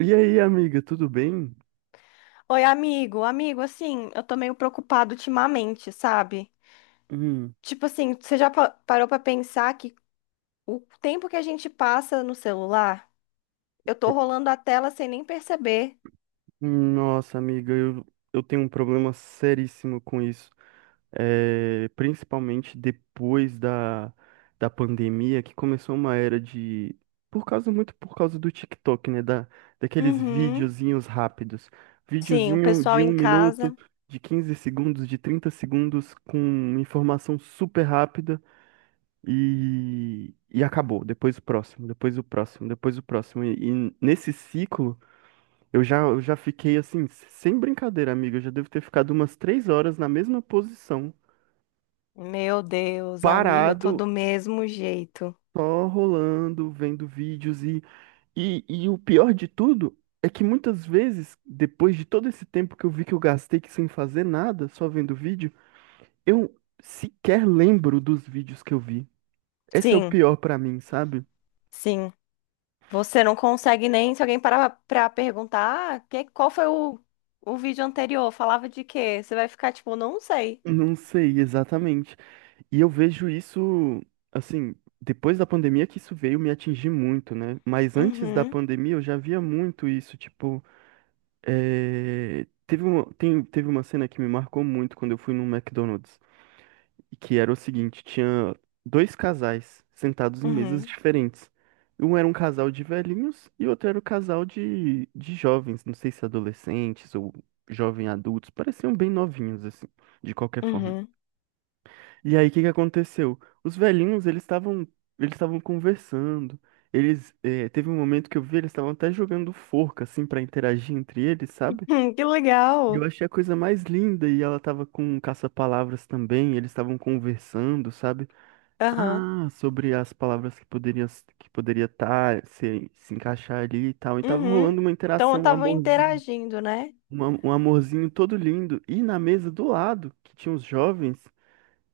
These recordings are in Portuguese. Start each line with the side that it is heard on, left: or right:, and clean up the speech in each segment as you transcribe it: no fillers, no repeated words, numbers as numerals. right: E aí, amiga, tudo bem?
left: Oi, amigo, assim, eu tô meio preocupado ultimamente, sabe?
right: Hum,
left: Tipo assim, você já parou pra pensar que o tempo que a gente passa no celular, eu tô rolando a tela sem nem perceber.
right: Nossa, amiga, eu tenho um problema seríssimo com isso. É, principalmente depois da pandemia, que começou uma era de. Por causa, muito por causa do TikTok, né? Daqueles
left: Uhum.
right: videozinhos rápidos.
left: Sim, o
right: Videozinho
left: pessoal
right: de um
left: em
right: minuto,
left: casa,
right: de 15 segundos, de 30 segundos, com informação super rápida. E acabou. Depois o próximo, depois o próximo, depois o próximo. E nesse ciclo, eu já fiquei assim, sem brincadeira, amiga. Eu já devo ter ficado umas 3 horas na mesma posição,
left: meu Deus, amigo, eu tô
right: parado,
left: do mesmo jeito.
right: só rolando, vendo vídeos. E o pior de tudo é que muitas vezes, depois de todo esse tempo que eu vi que eu gastei que sem fazer nada, só vendo vídeo, eu sequer lembro dos vídeos que eu vi. Esse é o
left: Sim,
right: pior pra mim, sabe?
left: sim. Você não consegue nem, se alguém parar pra perguntar, ah, qual foi o vídeo anterior? Falava de quê? Você vai ficar tipo, não sei.
right: Não sei exatamente. E eu vejo isso, assim, depois da pandemia que isso veio me atingir muito, né? Mas antes da
left: Uhum,
right: pandemia eu já via muito isso, tipo, teve uma cena que me marcou muito quando eu fui no McDonald's, que era o seguinte, tinha dois casais sentados em mesas
left: uhum,
right: diferentes. Um era um casal de velhinhos e o outro era um casal de, jovens, não sei se adolescentes ou jovem adultos, pareciam bem novinhos, assim, de qualquer forma.
left: uhum.
right: E aí, o que que aconteceu? Os velhinhos, eles estavam conversando. Teve um momento que eu vi, eles estavam até jogando forca assim pra interagir entre eles, sabe?
left: Que
right: E eu
left: legal.
right: achei a coisa mais linda e ela tava com um caça-palavras também, eles estavam conversando, sabe?
left: Aham.
right: Ah, sobre as palavras que poderia estar se encaixar ali e tal. E tava rolando
left: Uhum.
right: uma
left: Então
right: interação, um
left: estavam
right: amorzinho,
left: interagindo, né?
right: um amorzinho todo lindo. E na mesa do lado, que tinha os jovens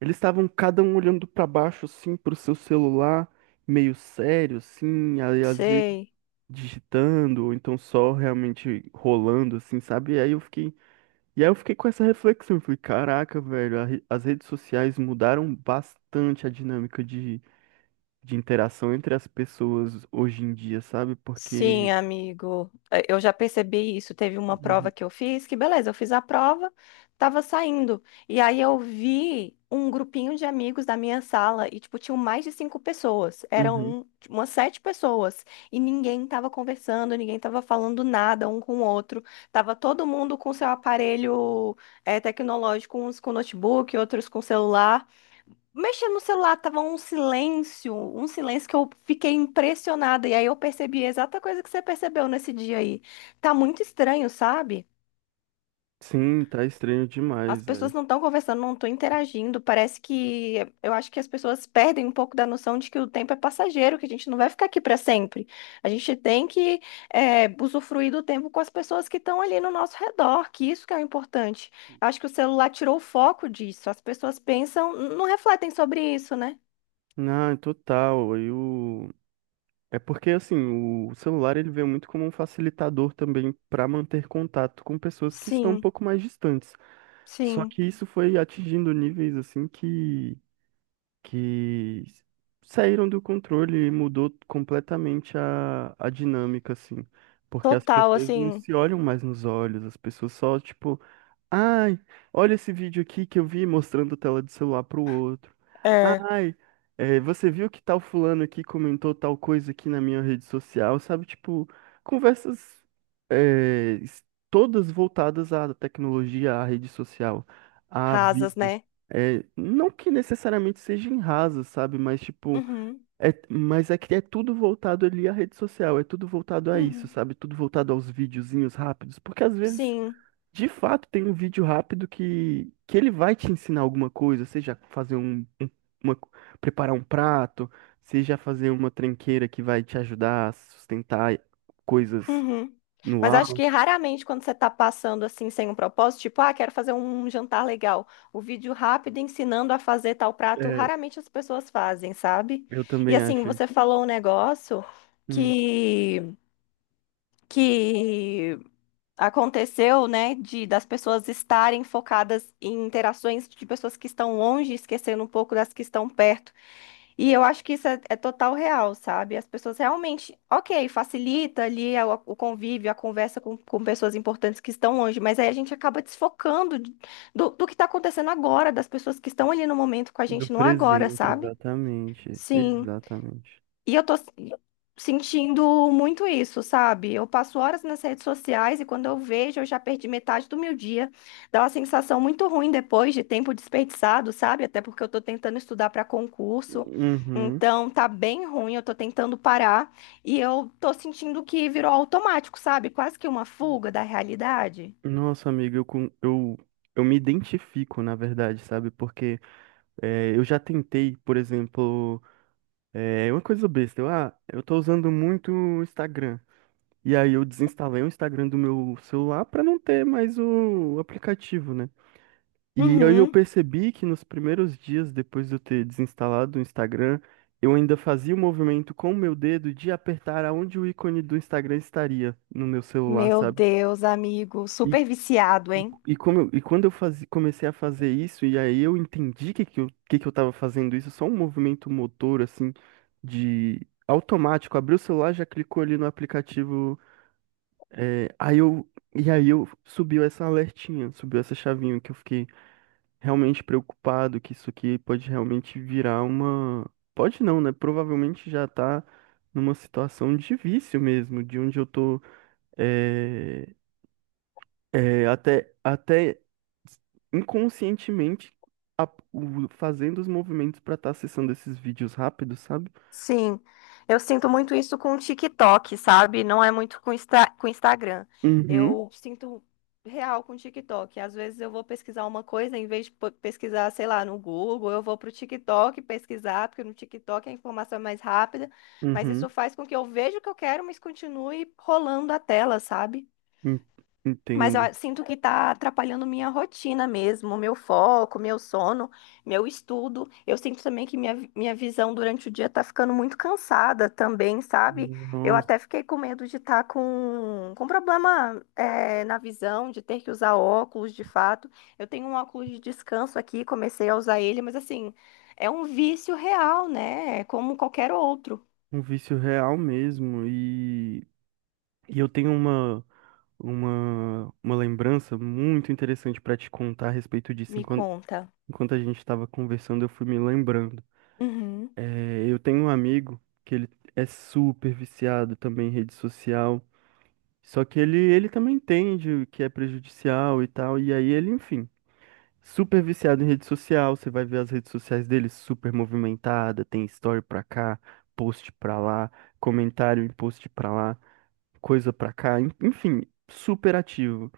right: eles estavam cada um olhando pra baixo, assim, pro seu celular, meio sério, assim, aí às vezes
left: Sei.
right: digitando, ou então só realmente rolando, assim, sabe? E aí eu fiquei com essa reflexão, eu falei, caraca, velho, as redes sociais mudaram bastante a dinâmica de, interação entre as pessoas hoje em dia, sabe?
left: Sim,
right: Porque
left: amigo. Eu já percebi isso. Teve uma prova
right: Uhum.
left: que eu fiz, que beleza, eu fiz a prova, tava saindo. E aí eu vi um grupinho de amigos da minha sala e, tipo, tinham mais de cinco pessoas. Eram
right: Uhum.
left: um, tipo, umas sete pessoas. E ninguém tava conversando, ninguém tava falando nada um com o outro. Tava todo mundo com seu aparelho, tecnológico, uns com notebook, outros com celular, mexendo no celular, tava um silêncio que eu fiquei impressionada. E aí eu percebi a exata coisa que você percebeu nesse dia aí. Tá muito estranho, sabe?
right: Sim, tá estranho
left: As
right: demais, velho.
left: pessoas não estão conversando, não estão interagindo. Parece que eu acho que as pessoas perdem um pouco da noção de que o tempo é passageiro, que a gente não vai ficar aqui para sempre. A gente tem que usufruir do tempo com as pessoas que estão ali no nosso redor, que isso que é o importante. Eu acho que o celular tirou o foco disso. As pessoas pensam, não refletem sobre isso, né?
right: Não, total. Eu É porque assim, o celular ele veio muito como um facilitador também para manter contato com pessoas que estão um
left: Sim.
right: pouco mais distantes. Só
left: Sim,
right: que isso foi atingindo níveis assim que que saíram do controle e mudou completamente a dinâmica assim, porque as
left: total,
right: pessoas não
left: assim,
right: se olham mais nos olhos, as pessoas só tipo Ai, olha esse vídeo aqui que eu vi mostrando tela de celular pro outro.
left: é,
right: Ai, é, você viu que tal fulano aqui comentou tal coisa aqui na minha rede social, sabe? Tipo, conversas é, es- todas voltadas à tecnologia, à rede social, a
left: rasas,
right: vídeo.
left: né?
right: É, não que necessariamente seja em rasa, sabe? Mas tipo,
left: Uhum,
right: é, mas é que é tudo voltado ali à rede social, é tudo voltado a isso,
left: uhum,
right: sabe? Tudo voltado aos videozinhos rápidos, porque às vezes
left: sim,
right: de fato, tem um vídeo rápido que ele vai te ensinar alguma coisa, seja fazer um, uma, preparar um prato, seja fazer uma tranqueira que vai te ajudar a sustentar coisas
left: uhum.
right: no
left: Mas
right: ar.
left: acho que raramente quando você tá passando assim sem um propósito, tipo, ah, quero fazer um jantar legal, o vídeo rápido ensinando a fazer tal prato,
right: É,
left: raramente as pessoas fazem, sabe?
right: eu
left: E
right: também
left: assim,
right: acho isso.
left: você falou um negócio
right: Hum,
left: que que aconteceu, né, de das pessoas estarem focadas em interações de pessoas que estão longe, esquecendo um pouco das que estão perto. E eu acho que isso é total real, sabe? As pessoas realmente, ok, facilita ali o convívio, a conversa com pessoas importantes que estão longe, mas aí a gente acaba desfocando do que está acontecendo agora, das pessoas que estão ali no momento com a
right: do
left: gente no agora,
right: presente,
left: sabe?
right: exatamente.
left: Sim.
right: Exatamente.
left: E eu sentindo muito isso, sabe? Eu passo horas nas redes sociais e quando eu vejo, eu já perdi metade do meu dia. Dá uma sensação muito ruim depois de tempo desperdiçado, sabe? Até porque eu tô tentando estudar para concurso.
right: Uhum.
left: Então, tá bem ruim, eu tô tentando parar e eu tô sentindo que virou automático, sabe? Quase que uma fuga da realidade.
right: Nossa, amiga, eu me identifico, na verdade, sabe? Porque é, eu já tentei, por exemplo. É uma coisa besta. Eu tô usando muito o Instagram. E aí eu desinstalei o Instagram do meu celular pra não ter mais o aplicativo, né? E aí eu
left: Uhum.
right: percebi que nos primeiros dias depois de eu ter desinstalado o Instagram, eu ainda fazia o movimento com o meu dedo de apertar aonde o ícone do Instagram estaria no meu celular,
left: Meu
right: sabe?
left: Deus, amigo, super viciado, hein?
right: E, quando comecei a fazer isso, e aí eu entendi que que eu tava fazendo isso, só um movimento motor, assim, de automático, abriu o celular, já clicou ali no aplicativo, é, aí eu, e aí eu subiu essa alertinha, subiu essa chavinha, que eu fiquei realmente preocupado, que isso aqui pode realmente virar uma... Pode não, né? Provavelmente já tá numa situação de vício mesmo, de onde eu tô é, até inconscientemente a- fazendo os movimentos pra estar acessando esses vídeos rápidos, sabe?
left: Sim, eu sinto muito isso com o TikTok, sabe? Não é muito com Instagram.
right: Uhum,
left: Eu sinto real com o TikTok. Às vezes eu vou pesquisar uma coisa, em vez de pesquisar, sei lá, no Google, eu vou pro TikTok pesquisar, porque no TikTok a informação é mais rápida. Mas
right: uhum,
left: isso faz com que eu veja o que eu quero, mas continue rolando a tela, sabe?
right: en-
left: Mas eu
right: entendo.
left: sinto que tá atrapalhando minha rotina mesmo, meu foco, meu sono, meu estudo. Eu sinto também que minha visão durante o dia tá ficando muito cansada também, sabe? Eu
right: Nossa,
left: até fiquei com medo de estar com problema, na visão, de ter que usar óculos de fato. Eu tenho um óculos de descanso aqui, comecei a usar ele, mas assim, é um vício real, né? É como qualquer outro,
right: um vício real mesmo. E eu tenho uma, uma lembrança muito interessante pra te contar a respeito disso.
left: me
right: Enquanto,
left: conta.
right: enquanto a gente estava conversando, eu fui me lembrando.
left: Uhum,
right: É, eu tenho um amigo que ele é super viciado também em rede social. Só que ele, também entende o que é prejudicial e tal, e aí ele, enfim, super viciado em rede social, você vai ver as redes sociais dele super movimentada, tem story pra cá, post pra lá, comentário em post pra lá, coisa pra cá, enfim, super ativo.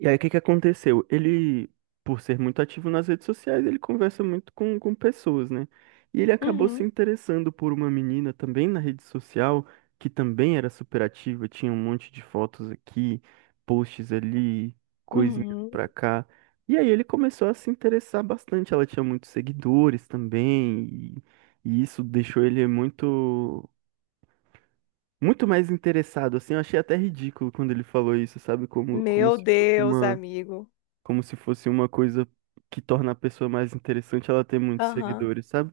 right: E aí, o que que aconteceu? Ele, por ser muito ativo nas redes sociais, ele conversa muito com, pessoas, né? E ele acabou se
left: uhum,
right: interessando por uma menina também na rede social, que também era super ativa, tinha um monte de fotos aqui, posts ali, coisinhas
left: uhum.
right: pra cá. E aí ele começou a se interessar bastante. Ela tinha muitos seguidores também, e isso deixou ele muito, muito mais interessado, assim. Eu achei até ridículo quando ele falou isso, sabe? Como
left: Meu
right: se fosse
left: Deus,
right: uma
left: amigo.
right: coisa que torna a pessoa mais interessante ela ter muitos
left: Aham.
right: seguidores, sabe?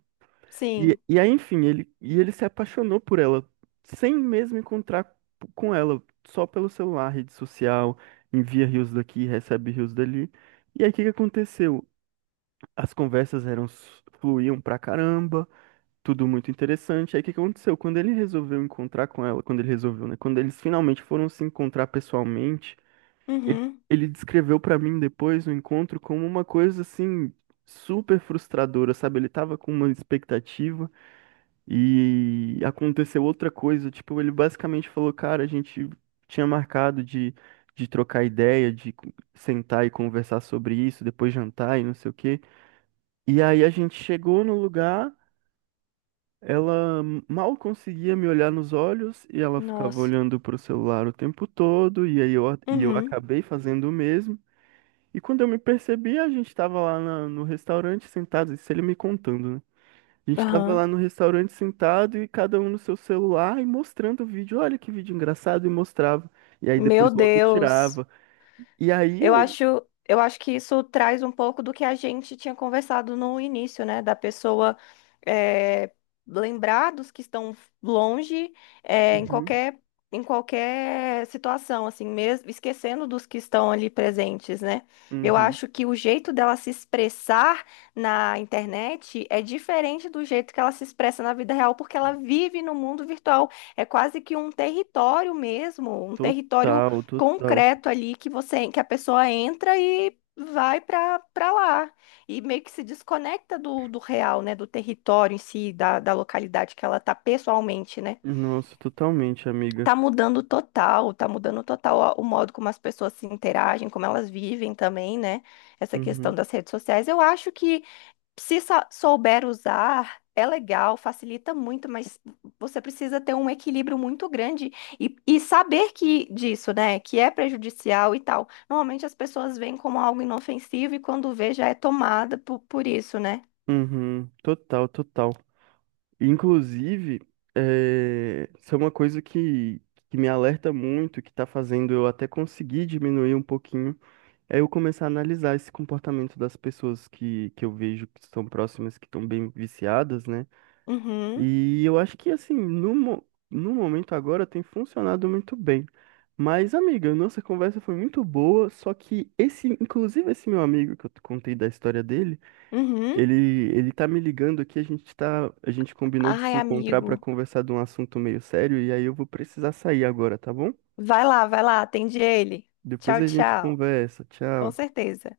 right: E,
left: Sim.
right: e aí, enfim, ele se apaixonou por ela, sem mesmo encontrar com ela, só pelo celular, rede social, envia rios daqui, recebe rios dali. E aí, o que que aconteceu? As conversas fluíam pra caramba, tudo muito interessante. Aí, o que que aconteceu? Quando ele resolveu encontrar com ela, quando ele resolveu, né? Quando eles finalmente foram se encontrar pessoalmente, ele,
left: Uhum.
right: ele descreveu pra mim depois o encontro como uma coisa assim super frustradora, sabe? Ele tava com uma expectativa e aconteceu outra coisa. Tipo, ele basicamente falou, cara, a gente tinha marcado de, trocar ideia, sentar e conversar sobre isso, depois jantar e não sei o quê. E aí a gente chegou no lugar. Ela mal conseguia me olhar nos olhos e ela ficava
left: Nossa.
right: olhando pro celular o tempo todo, e eu
left: Uhum.
right: acabei fazendo o mesmo. E quando eu me percebi, a gente tava lá no restaurante sentado, isso ele me contando, né? A gente tava lá
left: Aham.
right: no restaurante sentado e cada um no seu celular e mostrando o vídeo. Olha que vídeo engraçado, e mostrava. E aí
left: Meu
right: depois logo
left: Deus.
right: tirava. E aí
left: Eu
right: eu.
left: acho, eu acho que isso traz um pouco do que a gente tinha conversado no início, né? Da pessoa eh, lembrar dos que estão longe, eh, em
right: Uhum,
left: qualquer, em qualquer situação, assim, mesmo esquecendo dos que estão ali presentes, né? Eu
right: uhum.
left: acho que o jeito dela se expressar na internet é diferente do jeito que ela se expressa na vida real, porque ela vive no mundo virtual. É quase que um território mesmo, um território
right: Total, total.
left: concreto ali que você que a pessoa entra e vai para lá e meio que se desconecta do real, né, do território em si, da localidade que ela tá pessoalmente, né?
right: Nossa, totalmente, amiga.
left: Tá mudando total o modo como as pessoas se interagem, como elas vivem também, né? Essa questão
right: Uhum,
left: das redes sociais. Eu acho que se souber usar, é legal, facilita muito, mas você precisa ter um equilíbrio muito grande e saber que disso, né, que é prejudicial e tal. Normalmente as pessoas veem como algo inofensivo e quando vê já é tomada por isso, né?
right: uhum. Total, total. Inclusive, isso é uma coisa que me alerta muito, que tá fazendo eu até conseguir diminuir um pouquinho. É eu começar a analisar esse comportamento das pessoas que, eu vejo que estão próximas, que estão bem viciadas, né?
left: Uhum,
right: E eu acho que, assim, no momento agora tem funcionado muito bem. Mas, amiga, nossa conversa foi muito boa, só que esse, inclusive esse meu amigo que eu te contei da história dele,
left: uhum.
right: ele, ele tá me ligando aqui, a gente combinou de
left: Ai,
right: se encontrar para
left: amigo,
right: conversar de um assunto meio sério, e aí eu vou precisar sair agora, tá bom?
left: vai lá, atende ele.
right: Depois
left: Tchau,
right: a gente
left: tchau.
right: conversa.
left: Com
right: Tchau.
left: certeza.